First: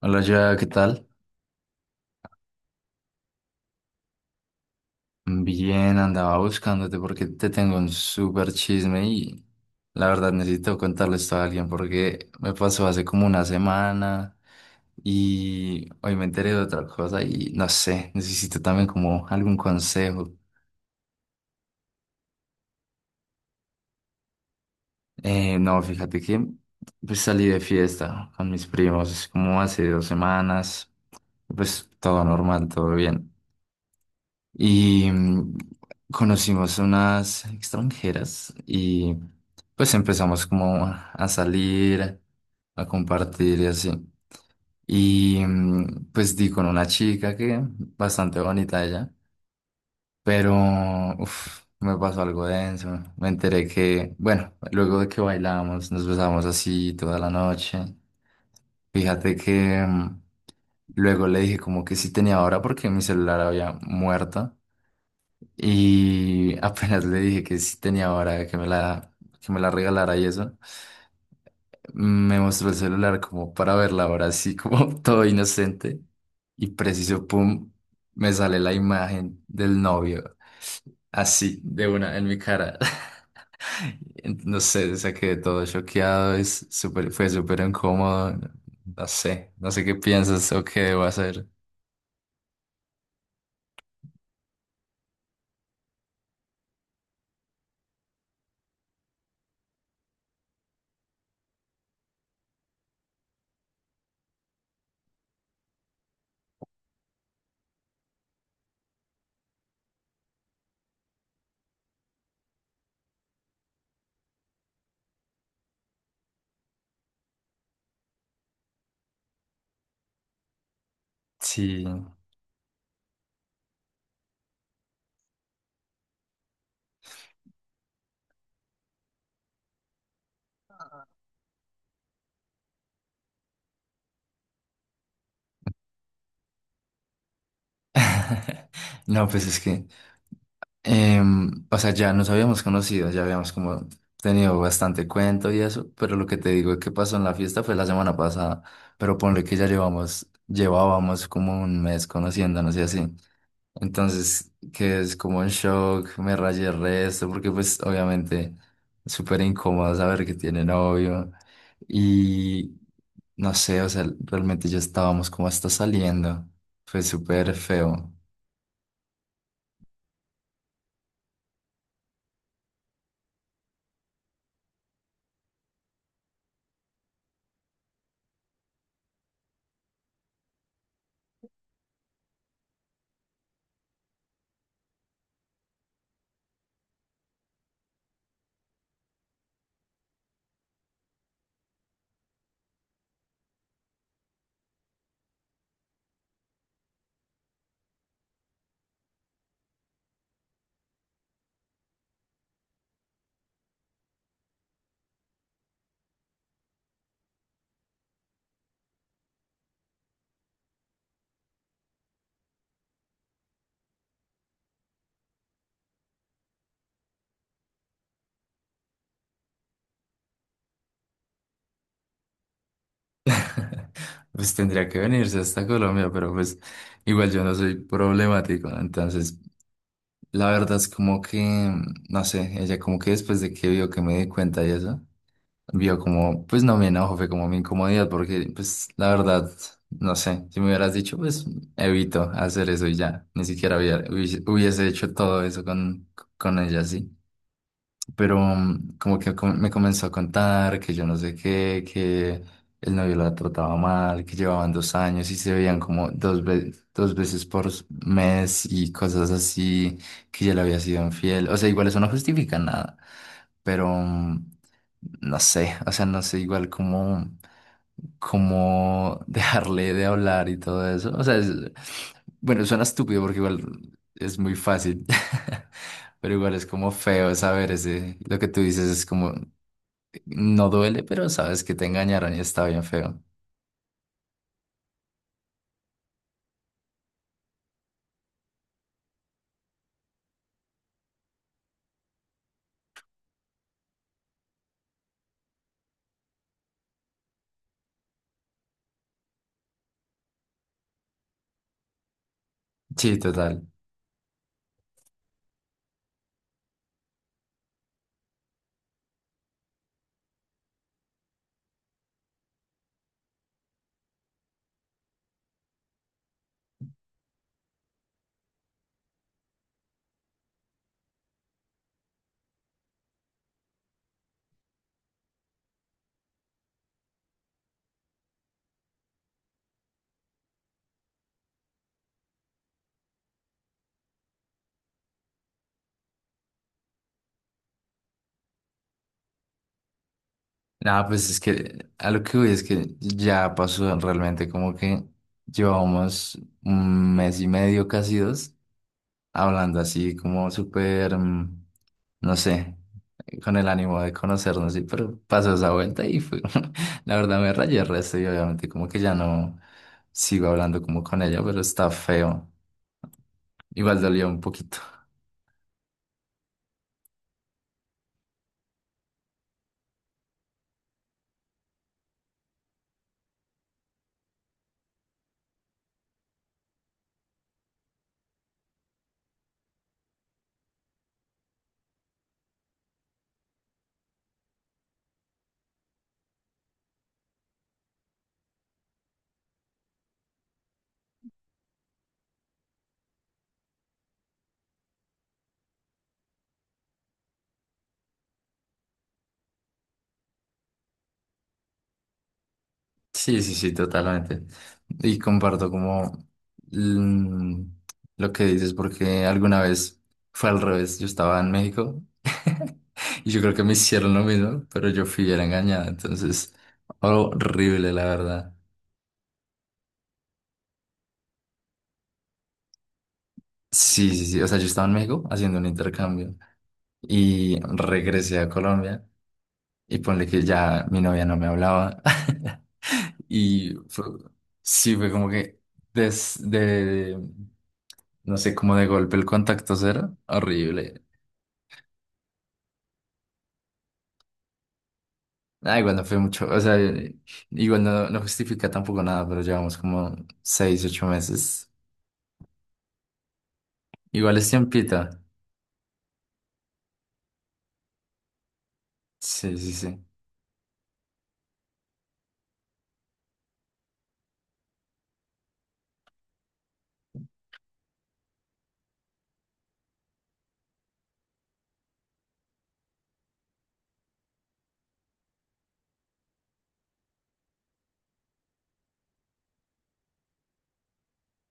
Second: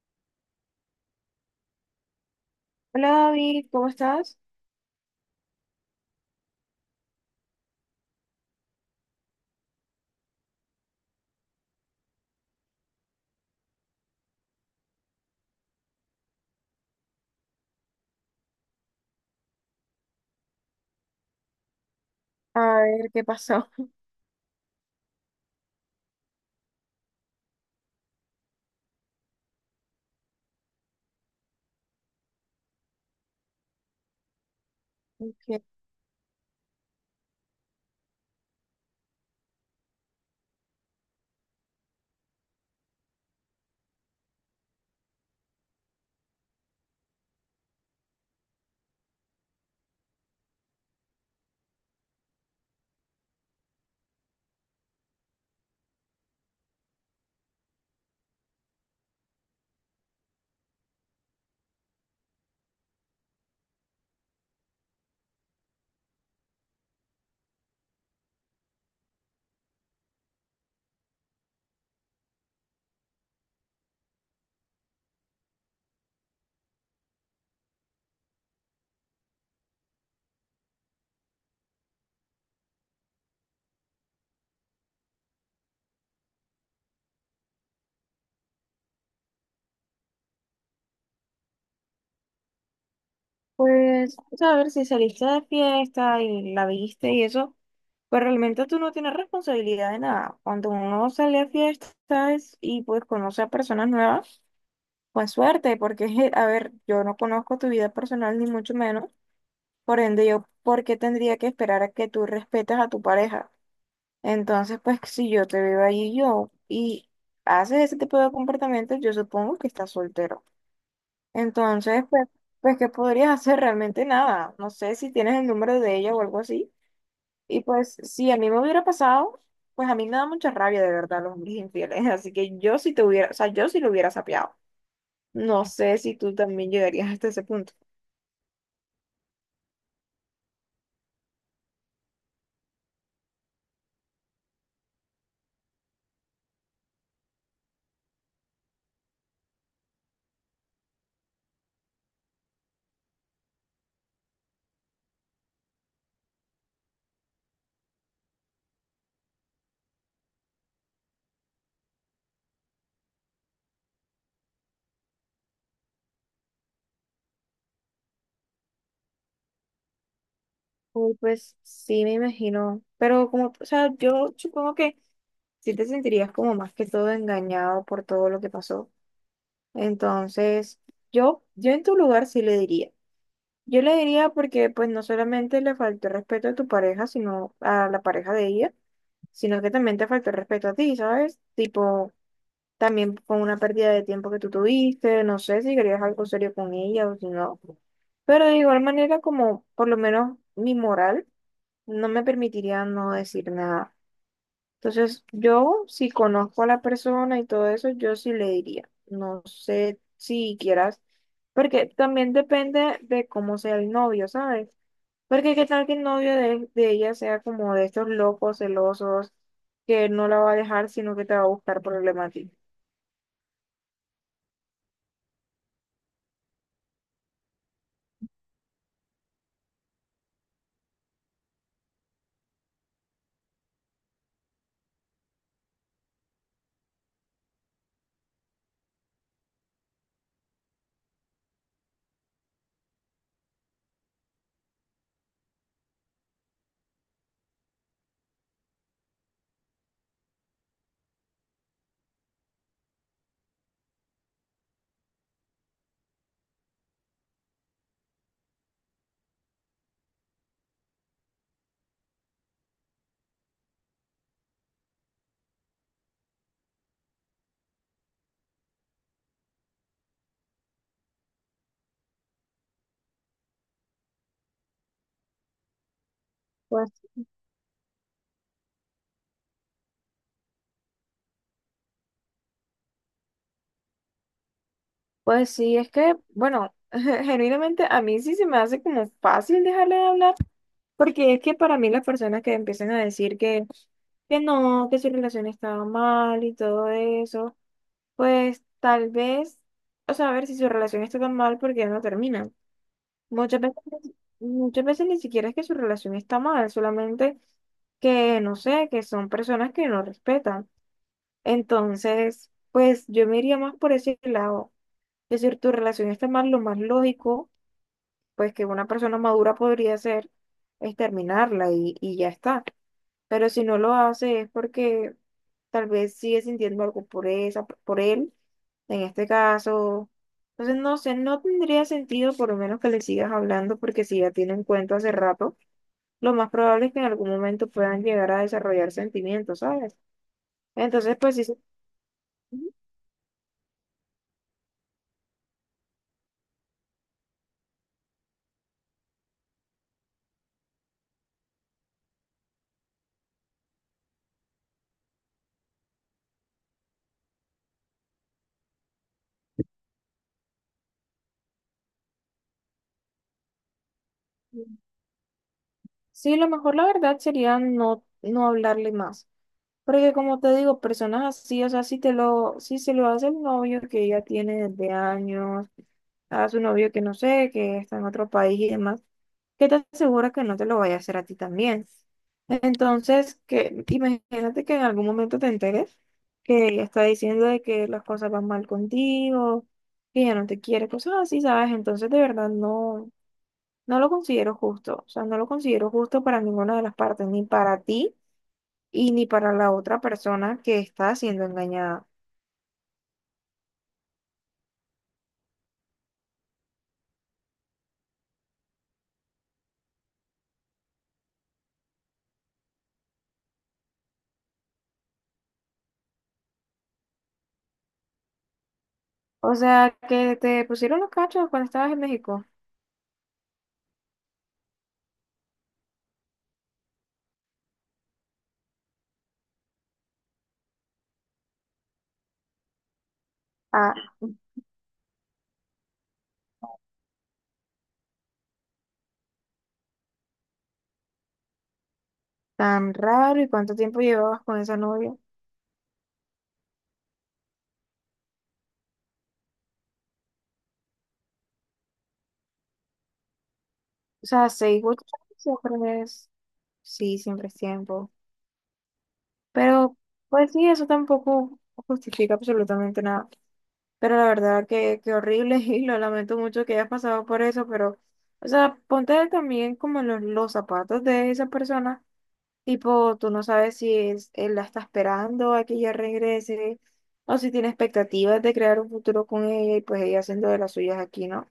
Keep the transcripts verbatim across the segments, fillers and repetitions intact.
Hola, ya, ¿qué tal? Hola David, ¿cómo estás? Bien, andaba buscándote porque te tengo un súper chisme y la verdad necesito contarle esto a alguien porque me pasó hace como una semana y hoy me enteré de otra cosa y no sé, necesito también como algún consejo. A ver, ¿qué pasó? Eh, no, fíjate que pues salí de fiesta con mis primos como hace dos semanas, pues todo normal, todo bien. Y mm, Ok, conocimos unas extranjeras y pues empezamos como a salir, a compartir y así. Y mm, pues di con una chica que bastante bonita ella, pero uf, me pasó algo denso. Me enteré que, bueno, luego de que bailamos, nos besamos así toda la noche. Fíjate que mm, luego le dije como que sí tenía hora porque mi celular había muerto. Y apenas le dije que sí tenía hora, que me la, que me la regalara y eso, me mostró el celular como para ver la hora, así como todo inocente. Y preciso, pum, me sale la imagen del novio, así, de una, en mi cara. No sé, o sea, quedé todo choqueado, es súper, fue súper incómodo. No sé, no sé qué piensas o qué debo hacer. pues, o sea, a ver si saliste de fiesta y la viste y eso, pues realmente tú no tienes responsabilidad de nada. Cuando uno sale a fiestas y pues conoce a personas nuevas, pues suerte, porque, a ver, yo no conozco tu vida personal ni mucho menos, por ende yo, ¿por qué tendría que esperar a que tú respetes a tu pareja? Entonces, pues si yo te veo ahí yo y haces ese tipo de comportamientos, yo supongo que estás soltero. Sí. Entonces, pues, pues, ¿qué podrías hacer? Realmente nada. No sé si tienes el número de ella o algo así. Y pues, si a mí me hubiera pasado, pues a mí me da mucha rabia de verdad los hombres infieles. Así que yo sí te hubiera, o sea, yo sí lo hubiera sapeado. No sé si tú también llegarías hasta ese punto. No, pues es que Em, o sea, ya nos habíamos conocido, ya habíamos como tenido bastante cuento y eso, pero lo que te digo que pasó en la fiesta fue la semana pasada, pero ponle que ya llevamos, llevábamos como un mes conociéndonos y así. Entonces, que es como un shock, me rayé el resto, porque pues obviamente súper incómodo saber que tiene novio y no sé, o sea, realmente ya estábamos como hasta saliendo, fue súper feo. Uy, pues sí, me imagino. Pero como, o sea, yo supongo que sí te sentirías como más que todo engañado por todo lo que pasó. Entonces, yo, yo en tu lugar sí le diría. Yo le diría porque pues no solamente le faltó el respeto a tu pareja, sino a la pareja de ella, sino que también te faltó el respeto a ti, ¿sabes? Tipo, también con una pérdida de tiempo que tú tuviste, no sé si querías algo serio con ella o si no. Pero de igual manera, como por lo menos mi moral no me permitiría no decir nada. Entonces, yo si conozco a la persona y todo eso, yo sí le diría. No sé si quieras, porque también depende de cómo sea el novio, ¿sabes? Porque qué tal que el novio de, de ella sea como de estos locos celosos que no la va a dejar, sino que te va a buscar problemas a ti. Pues tendría que venirse hasta Colombia, pero pues igual yo no soy problemático, ¿no? Entonces la verdad es como que, no sé, ella como que después de que vio que me di cuenta y eso, vio como, pues no me enojo, fue como mi incomodidad, porque pues la verdad, no sé, si me hubieras dicho, pues evito hacer eso y ya, ni siquiera hubiera- hubiese hubiese hecho todo eso con, con ella, sí, pero mm, como que com- me comenzó a contar que yo no sé qué, que el novio la trataba mal, que llevaban dos años y se veían como dos, ve- dos veces por s- mes y cosas así, que ya le había sido infiel. O sea, igual eso no justifica nada, pero mm, no sé, o sea, no sé igual cómo, cómo dejarle de hablar y todo eso. O sea, es- bueno, suena estúpido porque igual es muy fácil. Pero igual es como Pues, feo saber ese, lo que tú dices es como, no duele, pero sabes que te engañaron y está bien feo. pues sí, es que, bueno, genuinamente a mí sí se me hace como fácil dejarle de hablar, porque es que para mí las personas que empiezan a decir que, que no, que su relación estaba mal y todo eso, pues tal vez, o sea, a ver si su relación está tan mal, ¿porque no termina? Sí, Muchas total. veces, muchas veces ni siquiera es que su relación está mal, solamente que, no sé, que son personas que no respetan. Entonces, pues yo me iría más por ese lado. Es decir, tu relación está mal, lo más lógico, pues que una persona madura podría hacer es terminarla y, y ya está. Pero si no lo hace es porque tal vez sigue sintiendo algo por esa, por él en este caso, entonces no sé, no tendría sentido por lo menos que le sigas hablando porque si ya tienen cuento hace rato, lo más probable es que en algún momento puedan llegar a desarrollar sentimientos, ¿sabes? Nada, Entonces, pues pues es sí, se- que a lo que voy es que ya pasó realmente como que llevamos un mes y medio, casi dos, hablando así como súper, mm, no sé, con el ánimo de conocernos, sí, pero pasó esa vuelta y fue, la verdad me rayé el resto y obviamente como que ya no sigo hablando como con ella, pero está feo. Igual dolió un poquito. sí, lo mejor la verdad sería no, no hablarle más. Porque como te digo, personas así, o sea, si te lo, si se lo hace el novio que ella tiene desde años, a su novio que no sé, que está en otro país y demás, qué te aseguras que no te lo vaya a hacer a ti también. Entonces, que imagínate que en algún momento te enteres que ella está diciendo de que las cosas van mal contigo, que ella no te quiere, cosas así, ¿sabes? Entonces, de verdad, no, no lo considero justo. O sea, no lo considero justo para ninguna de las partes, ni para ti y ni para la otra persona que está siendo engañada. Sí, sí, sí, totalmente. Y comparto como mm, lo que dices, porque alguna vez fue al revés, yo estaba en México y yo creo que me hicieron lo mismo, pero yo fui era engañada, entonces horrible, la verdad. O sea, que te pusieron los cachos cuando estabas en México. Sí, sí, sí, o sea, yo estaba en México haciendo un intercambio. Y regresé a Colombia y ponle que ya mi novia no me hablaba y Ah, fue- sí fue como que desde, no sé, como de golpe el contacto cero, horrible. tan raro, ¿y cuánto tiempo llevabas con esa novia? O Ah, igual no fue mucho, o sea, igual no, no justifica tampoco nada, pero llevamos como seis, ocho meses. Igual es sea, seis u tiempito. ocho años siempre es, sí, siempre es tiempo. Sí, sí, Pero, sí. pues sí, eso tampoco justifica absolutamente nada. Pero la verdad que, que horrible y lo lamento mucho que hayas pasado por eso, pero, o sea, ponte también como en los, los zapatos de esa persona. Tipo, tú no sabes si es, él la está esperando a que ella regrese o si tiene expectativas de crear un futuro con ella y pues ella haciendo de las suyas aquí, ¿no?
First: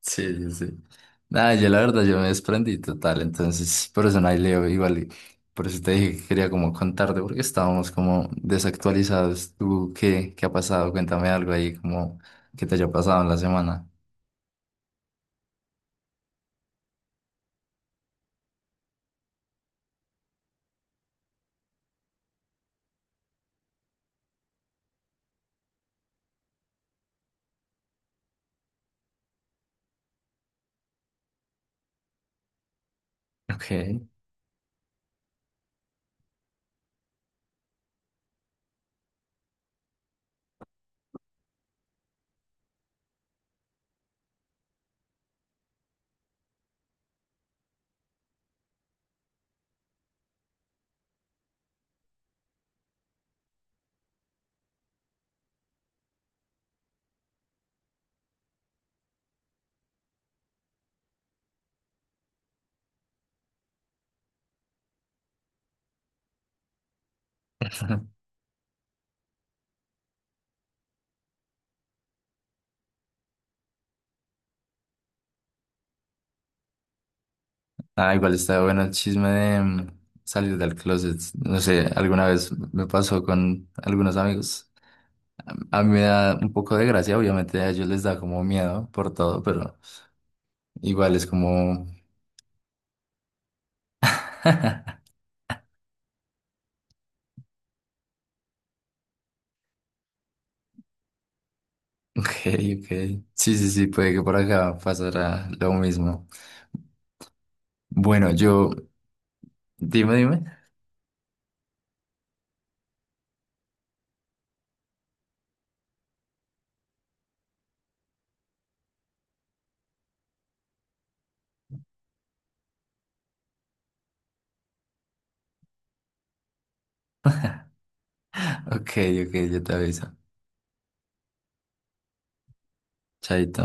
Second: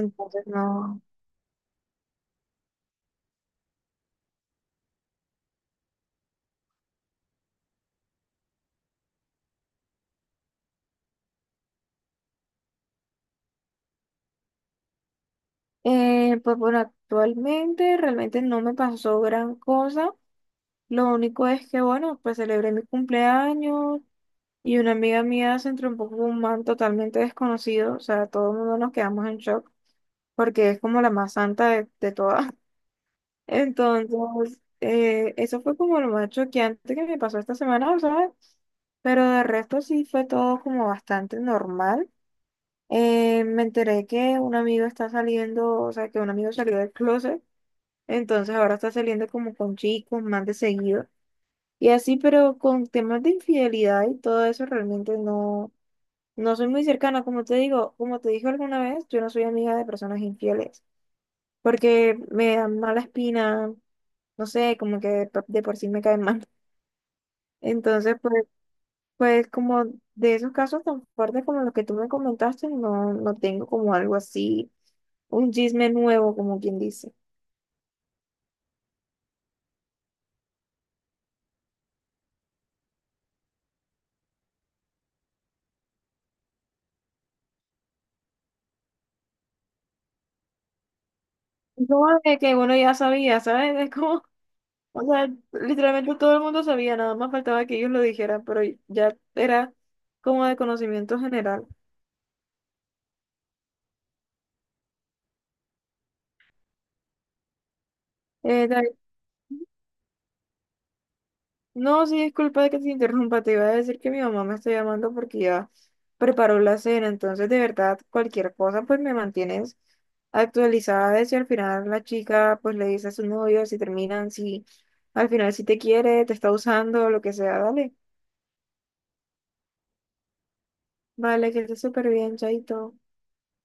Sí, sí, sí. no. Nada, yo la verdad, yo me desprendí total, entonces por eso no hay Leo igual, y por eso te dije que quería como contarte, porque estábamos como desactualizados. ¿Tú qué, qué ha pasado? Cuéntame algo ahí, como que te haya pasado en la semana. Eh, pues bueno, actualmente realmente no me pasó gran cosa. Lo único es que, bueno, pues celebré mi cumpleaños y una amiga mía se entrompó con un man totalmente desconocido. O sea, todo el mundo nos quedamos en shock porque es como la más santa de, de todas. Ok. Entonces, eh, eso fue como lo más choqueante que me pasó esta semana, ¿sabes? Pero de resto sí fue todo como bastante normal. Eh, me enteré que un amigo está saliendo, o sea, que un amigo salió del closet. Entonces ahora está saliendo como con chicos más de seguido y así, pero con temas de infidelidad y todo eso realmente no, no soy muy cercana. Como te digo, como te dije alguna vez, yo no soy amiga de personas infieles porque me dan mala espina, no sé, como que de, por de por sí me caen mal. Entonces, pues, pues como de esos casos tan fuertes como los que tú me comentaste, no, no tengo como algo así, un chisme nuevo, como quien dice. Ah, igual está bueno el chisme de mm, salir del closet. No sé, alguna vez me pasó con algunos amigos. A mí me da un poco de gracia, obviamente a ellos les da como miedo por todo, pero igual es como... Como de que uno ya sabía, ¿sabes? Es como... O sea, literalmente todo el mundo sabía, nada más faltaba que ellos lo dijeran, pero ya era como de conocimiento general. Ok, ok. Sí, sí, sí, puede que por acá pasará lo mismo. Bueno, Eh, yo, David, dime, dime. no, sí, disculpa de que te interrumpa, te iba a decir que mi mamá me está llamando porque ya preparó la cena, entonces de verdad cualquier cosa pues me mantienes actualizada de si al final la chica pues le dice a su novio, si terminan, si al final si te quiere, te está usando, lo que sea, dale. Ok, ok, yo te aviso. Vale, que estés súper bien, chaito. Chaito.